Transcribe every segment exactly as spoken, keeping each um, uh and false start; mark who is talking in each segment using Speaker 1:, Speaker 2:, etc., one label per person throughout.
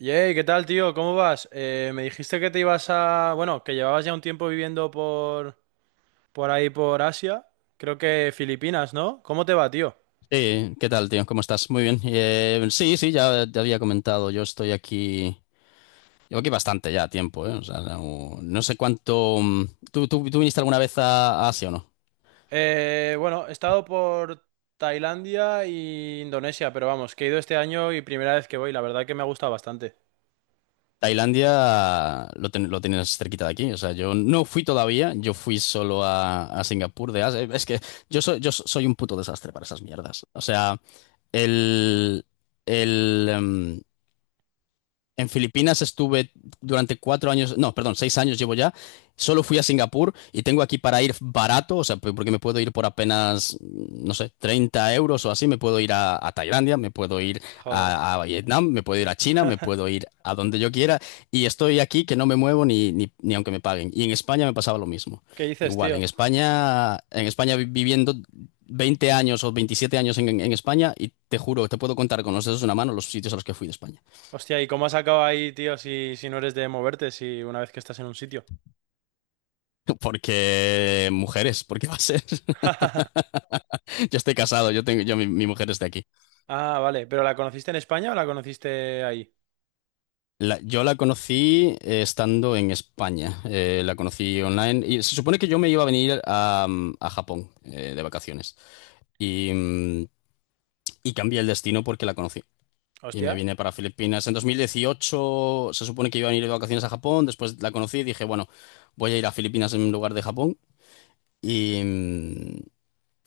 Speaker 1: Yey, ¿qué tal, tío? ¿Cómo vas? Eh, me dijiste que te ibas a... bueno, que llevabas ya un tiempo viviendo por... por ahí, por Asia. Creo que Filipinas, ¿no? ¿Cómo te va, tío?
Speaker 2: Sí, ¿qué tal, tío? ¿Cómo estás? Muy bien. Eh, sí, sí, ya te había comentado. Yo estoy aquí. Llevo aquí bastante ya tiempo, ¿eh? O sea, no, no sé cuánto. mm, ¿Tú, tú, tú viniste alguna vez a a Asia o no?
Speaker 1: Eh, bueno, he estado por Tailandia e Indonesia, pero vamos, que he ido este año y primera vez que voy. La verdad que me ha gustado bastante.
Speaker 2: Tailandia lo, ten- lo tienes cerquita de aquí. O sea, yo no fui todavía. Yo fui solo a, a Singapur de Asia. Es que yo soy, yo soy un puto desastre para esas mierdas. O sea, el. El. em, en Filipinas estuve durante cuatro años, no, perdón, seis años llevo ya. Solo fui a Singapur y tengo aquí para ir barato, o sea, p- porque me puedo ir por apenas, no sé, treinta euros o así. Me puedo ir a, a Tailandia, me puedo ir
Speaker 1: Joder.
Speaker 2: a, a Vietnam, me puedo ir a China, me puedo ir a donde yo quiera. Y estoy aquí que no me muevo ni, ni, ni aunque me paguen. Y en España me pasaba lo mismo.
Speaker 1: ¿Qué dices,
Speaker 2: Igual, en
Speaker 1: tío?
Speaker 2: España, en España vi- viviendo veinte años o veintisiete años en, en España y te juro, te puedo contar con los dedos de una mano los sitios a los que fui de España.
Speaker 1: Hostia, ¿y cómo has acabado ahí, tío, si, si no eres de moverte, si una vez que estás en un sitio?
Speaker 2: Porque mujeres, porque va a ser. Yo estoy casado, yo tengo, yo, mi, mi mujer es de aquí.
Speaker 1: Ah, vale. ¿Pero la conociste en España o la conociste ahí?
Speaker 2: La- yo la conocí eh, estando en España. Eh, la conocí online. Y se supone que yo me iba a venir a, mm, a Japón eh, de vacaciones. Y, mm, y cambié el destino porque la conocí. Y me
Speaker 1: Hostia.
Speaker 2: vine para Filipinas. En dos mil dieciocho. Se supone que iba a venir de vacaciones a Japón. Después la conocí y dije, bueno, voy a ir a Filipinas en lugar de Japón. Y, mm,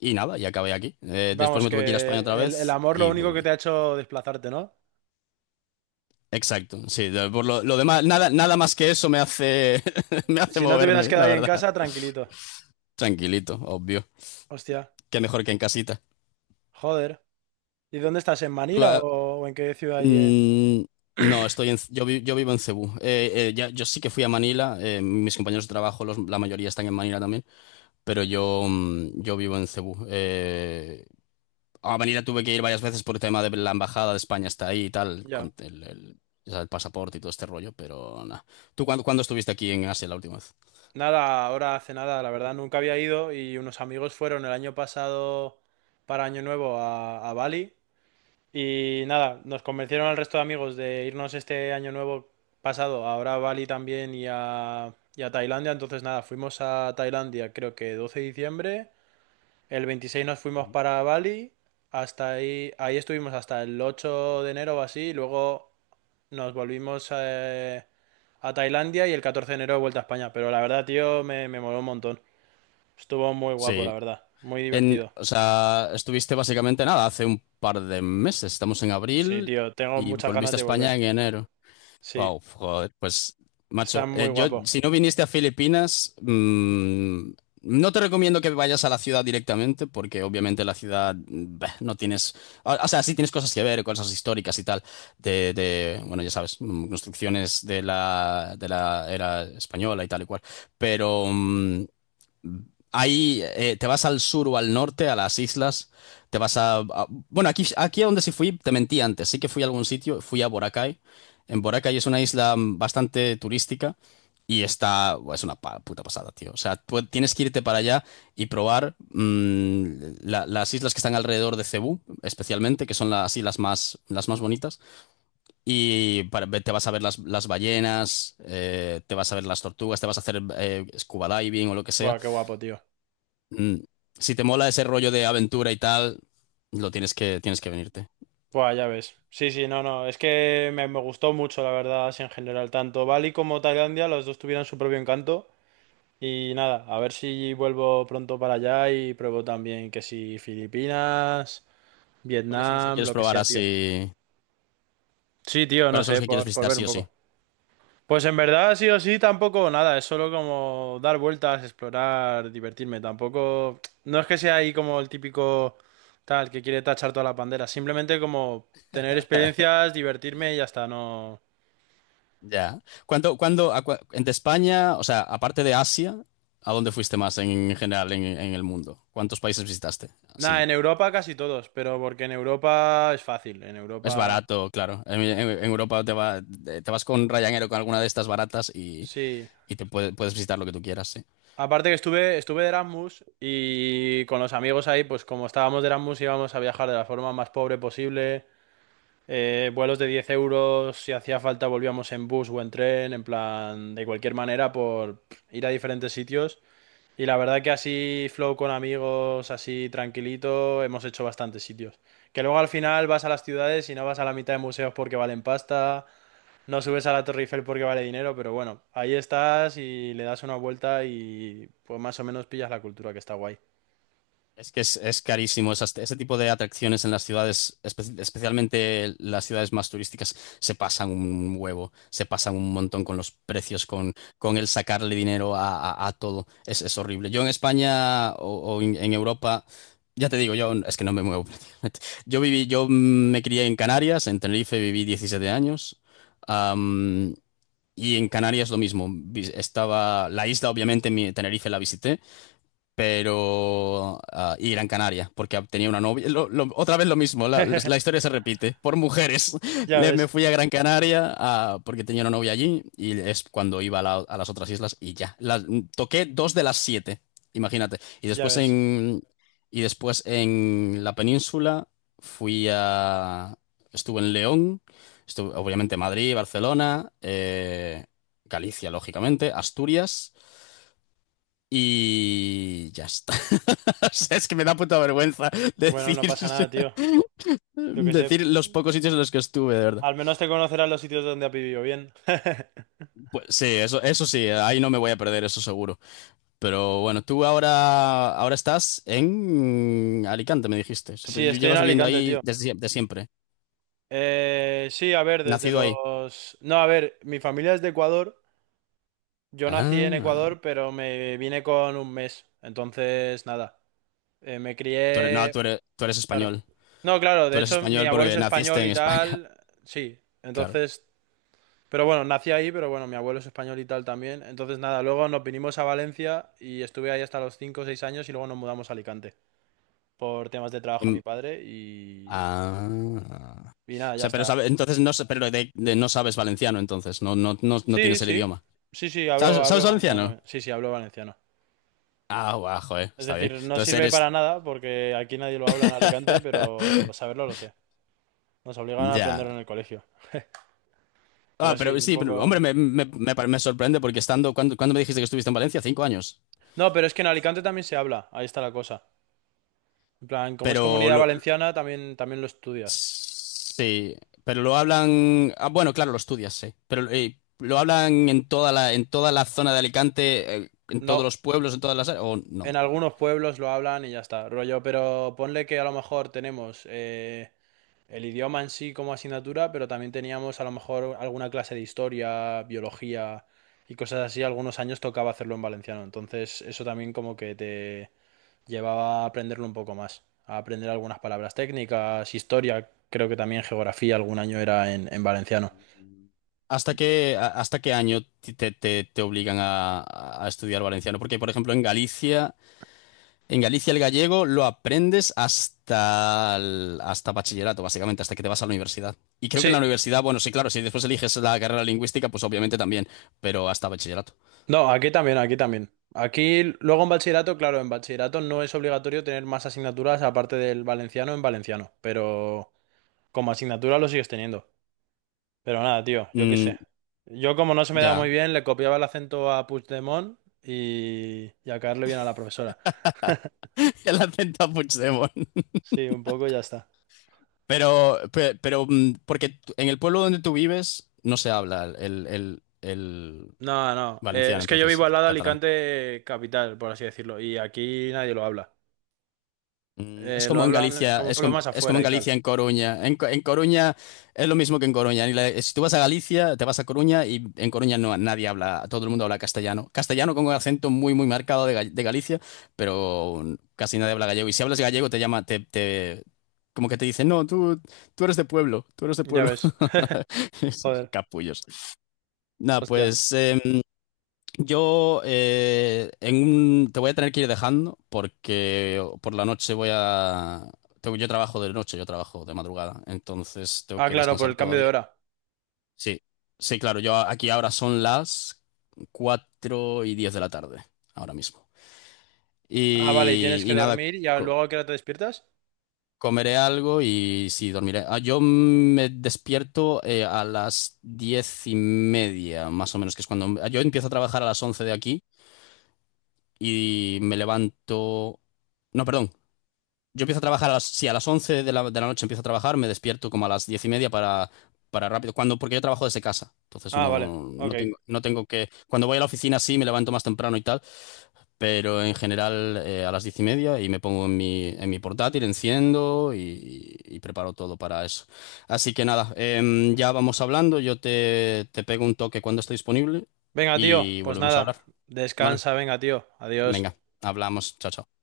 Speaker 2: y nada, y acabé aquí. Eh, después
Speaker 1: Vamos,
Speaker 2: me tuve que ir a España otra
Speaker 1: que el, el
Speaker 2: vez
Speaker 1: amor lo
Speaker 2: y
Speaker 1: único que te
Speaker 2: volví.
Speaker 1: ha hecho desplazarte, ¿no?
Speaker 2: Exacto, sí, de- por lo, lo demás, nada, nada más que eso me hace, me hace
Speaker 1: Si no te hubieras
Speaker 2: moverme, la
Speaker 1: quedado ahí en
Speaker 2: verdad.
Speaker 1: casa, tranquilito.
Speaker 2: Tranquilito, obvio.
Speaker 1: Hostia,
Speaker 2: Qué mejor que en casita.
Speaker 1: joder. ¿Y dónde estás? ¿En
Speaker 2: Tú,
Speaker 1: Manila
Speaker 2: ah,
Speaker 1: o, o en qué ciudad ahí? En...?
Speaker 2: mm, no, estoy en, yo, vi- yo vivo en Cebú. Eh, eh, ya- yo sí que fui a Manila, eh, mis compañeros de trabajo, los- la mayoría están en Manila también, pero yo, mm, yo vivo en Cebú. Eh, a Manila tuve que ir varias veces por el tema de la embajada de España está ahí y tal,
Speaker 1: Ya.
Speaker 2: con el, el, ya sabes, el pasaporte y todo este rollo, pero nada. ¿Tú cuándo, cuándo estuviste aquí en Asia la última vez?
Speaker 1: Nada, ahora hace nada, la verdad, nunca había ido y unos amigos fueron el año pasado para Año Nuevo a, a Bali y nada, nos convencieron al resto de amigos de irnos este Año Nuevo pasado, ahora a Bali también y a, y a Tailandia, entonces nada, fuimos a Tailandia creo que doce de diciembre. El veintiséis nos fuimos
Speaker 2: Ujú.
Speaker 1: para Bali, hasta ahí, ahí estuvimos hasta el ocho de enero o así, y luego nos volvimos eh, a Tailandia y el catorce de enero vuelta a España. Pero la verdad, tío, me, me moló un montón. Estuvo muy guapo, la
Speaker 2: Sí,
Speaker 1: verdad. Muy
Speaker 2: en,
Speaker 1: divertido.
Speaker 2: o sea, estuviste básicamente nada, hace un par de meses, estamos en
Speaker 1: Sí,
Speaker 2: abril
Speaker 1: tío, tengo
Speaker 2: y
Speaker 1: muchas ganas
Speaker 2: volviste a
Speaker 1: de
Speaker 2: España
Speaker 1: volver.
Speaker 2: en enero.
Speaker 1: Sí,
Speaker 2: Wow, joder, pues
Speaker 1: está
Speaker 2: macho,
Speaker 1: muy
Speaker 2: eh, yo
Speaker 1: guapo.
Speaker 2: si no viniste a Filipinas, mm, no te recomiendo que vayas a la ciudad directamente porque obviamente la ciudad mm, bah, no tienes, o, o sea, sí tienes cosas que ver, cosas históricas y tal, de, de, bueno, ya sabes, mm, construcciones de la, de la era española y tal y cual, pero... mm, ahí eh, te vas al sur o al norte, a las islas, te vas a... a- bueno, aquí, aquí a donde sí fui, te mentí antes, sí que fui a algún sitio, fui a Boracay. En Boracay es una isla mm, bastante turística y está... buah, es una pa- puta pasada, tío. O sea, tú tienes que irte para allá y probar mm, la- las islas que están alrededor de Cebú, especialmente, que son las islas más, las más bonitas. Y para- te vas a ver las, las ballenas, eh, te vas a ver las tortugas, te vas a hacer eh, scuba diving o lo que sea.
Speaker 1: Buah, qué guapo, tío.
Speaker 2: Mm, Si te mola ese rollo de aventura y tal, lo tienes que, tienes que venirte.
Speaker 1: Buah, ya ves. Sí, sí, no, no. Es que me, me gustó mucho, la verdad, así en general. Tanto Bali como Tailandia, los dos tuvieron su propio encanto. Y nada, a ver si vuelvo pronto para allá y pruebo también que si Filipinas,
Speaker 2: ¿Cuáles son los que
Speaker 1: Vietnam,
Speaker 2: quieres
Speaker 1: lo que
Speaker 2: probar
Speaker 1: sea, tío.
Speaker 2: así?
Speaker 1: Sí, tío, no
Speaker 2: ¿Cuáles son los
Speaker 1: sé,
Speaker 2: que quieres
Speaker 1: por, por
Speaker 2: visitar
Speaker 1: ver
Speaker 2: sí
Speaker 1: un
Speaker 2: o
Speaker 1: poco.
Speaker 2: sí?
Speaker 1: Pues en verdad, sí o sí, tampoco nada, es solo como dar vueltas, explorar, divertirme. Tampoco, no es que sea ahí como el típico tal que quiere tachar toda la bandera, simplemente como tener experiencias, divertirme y ya está, no.
Speaker 2: Ya. ¿Cuándo, cuándo, a cua- en de España, o sea, aparte de Asia, ¿a dónde fuiste más en, general en, en el mundo? ¿Cuántos países visitaste?
Speaker 1: Nada,
Speaker 2: Así,
Speaker 1: en Europa casi todos, pero porque en Europa es fácil, en
Speaker 2: es
Speaker 1: Europa
Speaker 2: barato, claro. En, en- en Europa te va- te vas con Ryanair o con alguna de estas baratas y,
Speaker 1: sí.
Speaker 2: y te puede- puedes visitar lo que tú quieras, sí.
Speaker 1: Aparte que estuve, estuve de Erasmus y con los amigos ahí, pues como estábamos de Erasmus íbamos a viajar de la forma más pobre posible, eh, vuelos de diez euros, si hacía falta volvíamos en bus o en tren, en plan, de cualquier manera por ir a diferentes sitios. Y la verdad que así flow con amigos, así tranquilito, hemos hecho bastantes sitios. Que luego al final vas a las ciudades y no vas a la mitad de museos porque valen pasta, no subes a la Torre Eiffel porque vale dinero, pero bueno, ahí estás y le das una vuelta y pues más o menos pillas la cultura que está guay.
Speaker 2: Es que es, es carísimo. Esas- ese tipo de atracciones en las ciudades, espe- especialmente las ciudades más turísticas, se pasan un huevo, se pasan un montón con los precios, con, con el sacarle dinero a, a- a todo. Es, es horrible. Yo en España o, o en, en Europa, ya te digo, yo es que no me muevo prácticamente. Yo viví, yo me crié en Canarias, en Tenerife viví diecisiete años. am, y en Canarias lo mismo. Vi- Estaba la isla, obviamente, mi Tenerife la visité pero ah, y Gran Canaria, porque tenía una novia. Lo- lo- otra vez lo mismo, la, la historia se repite, por mujeres.
Speaker 1: Ya
Speaker 2: Le, me
Speaker 1: ves,
Speaker 2: fui a Gran Canaria ah, porque tenía una novia allí y es cuando iba a, la- a las otras islas y ya. Las- toqué dos de las siete, imagínate. Y
Speaker 1: ya
Speaker 2: después
Speaker 1: ves.
Speaker 2: en, y después en la península fui a... Estuve en León, estuve obviamente Madrid, Barcelona, eh, Galicia, lógicamente, Asturias. Y ya está. O sea, es que me da puta vergüenza
Speaker 1: Bueno,
Speaker 2: decir,
Speaker 1: no pasa nada, tío. Yo qué sé.
Speaker 2: decir los pocos sitios en los que estuve, de verdad.
Speaker 1: Al menos te conocerás los sitios donde has vivido bien.
Speaker 2: Pues sí, eso, eso sí, ahí no me voy a perder, eso seguro. Pero bueno, tú ahora, ahora estás en Alicante, me dijiste. O sea, pues
Speaker 1: Sí, estoy en
Speaker 2: llevas viviendo
Speaker 1: Alicante,
Speaker 2: ahí
Speaker 1: tío.
Speaker 2: desde de siempre.
Speaker 1: Eh, sí, a ver, desde
Speaker 2: Nacido ahí.
Speaker 1: los... no, a ver, mi familia es de Ecuador. Yo nací en
Speaker 2: Ah,
Speaker 1: Ecuador, pero me vine con un mes. Entonces, nada. Eh, me
Speaker 2: tú eres, no,
Speaker 1: crié...
Speaker 2: tú eres, tú eres
Speaker 1: Claro.
Speaker 2: español.
Speaker 1: No, claro,
Speaker 2: Tú
Speaker 1: de
Speaker 2: eres
Speaker 1: hecho mi
Speaker 2: español
Speaker 1: abuelo es
Speaker 2: porque naciste
Speaker 1: español
Speaker 2: en
Speaker 1: y
Speaker 2: España.
Speaker 1: tal, sí,
Speaker 2: Claro.
Speaker 1: entonces, pero bueno, nací ahí, pero bueno, mi abuelo es español y tal también, entonces nada, luego nos vinimos a Valencia y estuve ahí hasta los cinco o seis años y luego nos mudamos a Alicante por temas de trabajo a
Speaker 2: Em,
Speaker 1: mi padre y,
Speaker 2: ah.
Speaker 1: y nada,
Speaker 2: O
Speaker 1: ya
Speaker 2: sea, pero sabe,
Speaker 1: está.
Speaker 2: entonces no, pero de, de- no sabes valenciano, entonces, no, no, no, no
Speaker 1: Sí,
Speaker 2: tienes el
Speaker 1: sí,
Speaker 2: idioma.
Speaker 1: sí, sí, hablo,
Speaker 2: ¿Sabes, sabes
Speaker 1: hablo valenciano
Speaker 2: valenciano?
Speaker 1: también, sí, sí, hablo valenciano.
Speaker 2: Ah, guau, joder,
Speaker 1: Es
Speaker 2: está bien.
Speaker 1: decir, no
Speaker 2: Entonces
Speaker 1: sirve para
Speaker 2: eres...
Speaker 1: nada porque aquí nadie lo habla en Alicante, pero saberlo lo sé, nos obligan a
Speaker 2: Ya.
Speaker 1: aprenderlo en el colegio,
Speaker 2: Ah,
Speaker 1: pero sí,
Speaker 2: pero
Speaker 1: un
Speaker 2: sí, pero, hombre,
Speaker 1: poco...
Speaker 2: me, me- me pare- me sorprende porque estando... ¿cuándo, cuándo me dijiste que estuviste en Valencia? Cinco años.
Speaker 1: No, pero es que en Alicante también se habla, ahí está la cosa. En plan, como es
Speaker 2: Pero
Speaker 1: comunidad
Speaker 2: lo...
Speaker 1: valenciana, también, también lo estudias.
Speaker 2: Sí, pero lo hablan... Ah, bueno, claro, lo estudias, sí. Pero eh, lo hablan en toda la, en toda la zona de Alicante, eh, en todos
Speaker 1: No,
Speaker 2: los pueblos, en todas las... áreas, ¿o no?
Speaker 1: en algunos pueblos lo hablan y ya está, rollo, pero ponle que a lo mejor tenemos eh, el idioma en sí como asignatura, pero también teníamos a lo mejor alguna clase de historia, biología y cosas así. Algunos años tocaba hacerlo en valenciano, entonces eso también como que te llevaba a aprenderlo un poco más, a aprender algunas palabras técnicas, historia, creo que también geografía algún año era en en valenciano.
Speaker 2: ¿Hasta qué, a- hasta qué año ti- te, te- te obligan a, a estudiar valenciano? Porque, por ejemplo, en Galicia, en Galicia el gallego lo aprendes hasta, el- hasta bachillerato, básicamente, hasta que te vas a la universidad. Y creo que en
Speaker 1: Sí,
Speaker 2: la universidad, bueno, sí, claro, si después eliges la carrera lingüística, pues obviamente también, pero hasta bachillerato.
Speaker 1: no, aquí también, aquí también. Aquí, luego en bachillerato, claro, en bachillerato no es obligatorio tener más asignaturas aparte del valenciano en valenciano, pero como asignatura lo sigues teniendo. Pero nada, tío, yo qué
Speaker 2: Mm,
Speaker 1: sé. Yo como no se me da muy
Speaker 2: ya,
Speaker 1: bien, le copiaba el acento a Puigdemont y, y a caerle bien a la profesora.
Speaker 2: el acento a Puigdemont.
Speaker 1: Sí, un poco y ya está.
Speaker 2: Pero, pe- pero, mm, porque tú- en el pueblo donde tú vives no se habla el, el, el
Speaker 1: No, no, eh,
Speaker 2: valenciano,
Speaker 1: es que yo vivo
Speaker 2: entonces,
Speaker 1: al lado de
Speaker 2: catalán.
Speaker 1: Alicante capital, por así decirlo, y aquí nadie lo habla.
Speaker 2: Mm, Es
Speaker 1: Eh, lo
Speaker 2: como en
Speaker 1: hablan
Speaker 2: Galicia,
Speaker 1: como
Speaker 2: es
Speaker 1: pueblos
Speaker 2: como,
Speaker 1: más
Speaker 2: es como
Speaker 1: afuera
Speaker 2: en
Speaker 1: y tal.
Speaker 2: Galicia, en Coruña. En, Co- en Coruña es lo mismo que en Coruña. Ni la- Si tú vas a Galicia, te vas a Coruña y en Coruña no, nadie habla, todo el mundo habla castellano. Castellano con un acento muy, muy marcado de, Ga- de Galicia, pero casi nadie habla gallego. Y si hablas gallego, te llama, te, te- como que te dicen, no, tú, tú eres de pueblo, tú eres de
Speaker 1: Ya
Speaker 2: pueblo.
Speaker 1: ves. Joder,
Speaker 2: Capullos. Nada,
Speaker 1: hostia.
Speaker 2: pues em, yo eh, en un- te voy a tener que ir dejando porque por la noche voy a... tengo- yo trabajo de noche, yo trabajo de madrugada, entonces tengo
Speaker 1: Ah,
Speaker 2: que
Speaker 1: claro, por
Speaker 2: descansar
Speaker 1: el cambio de
Speaker 2: todavía.
Speaker 1: hora.
Speaker 2: Sí, sí, claro, yo aquí ahora son las cuatro y diez de la tarde, ahora mismo.
Speaker 1: Ah, vale, y
Speaker 2: Y,
Speaker 1: tienes que
Speaker 2: y nada,
Speaker 1: dormir y a-
Speaker 2: co-
Speaker 1: ¿luego a qué hora te despiertas?
Speaker 2: comeré algo y sí, dormiré. Ah, yo me despierto eh, a las diez y media, más o menos, que es cuando... ah, yo empiezo a trabajar a las once de aquí. Y me levanto... No, perdón. Yo empiezo a trabajar a las... Sí, a las once de la, de la noche empiezo a trabajar, me despierto como a las diez y media para, para rápido. Cuando, porque yo trabajo desde casa, entonces
Speaker 1: Ah, vale,
Speaker 2: no,
Speaker 1: ok.
Speaker 2: no tengo, no tengo que... Cuando voy a la oficina sí, me levanto más temprano y tal, pero en general eh, a las diez y media y me pongo en mi, en mi portátil, enciendo y, y preparo todo para eso. Así que nada, em, ya vamos hablando, yo te, te pego un toque cuando esté disponible
Speaker 1: Venga, tío,
Speaker 2: y
Speaker 1: pues
Speaker 2: volvemos a
Speaker 1: nada,
Speaker 2: hablar. ¿Vale?
Speaker 1: descansa, venga, tío, adiós.
Speaker 2: Venga, hablamos. Chao, chao.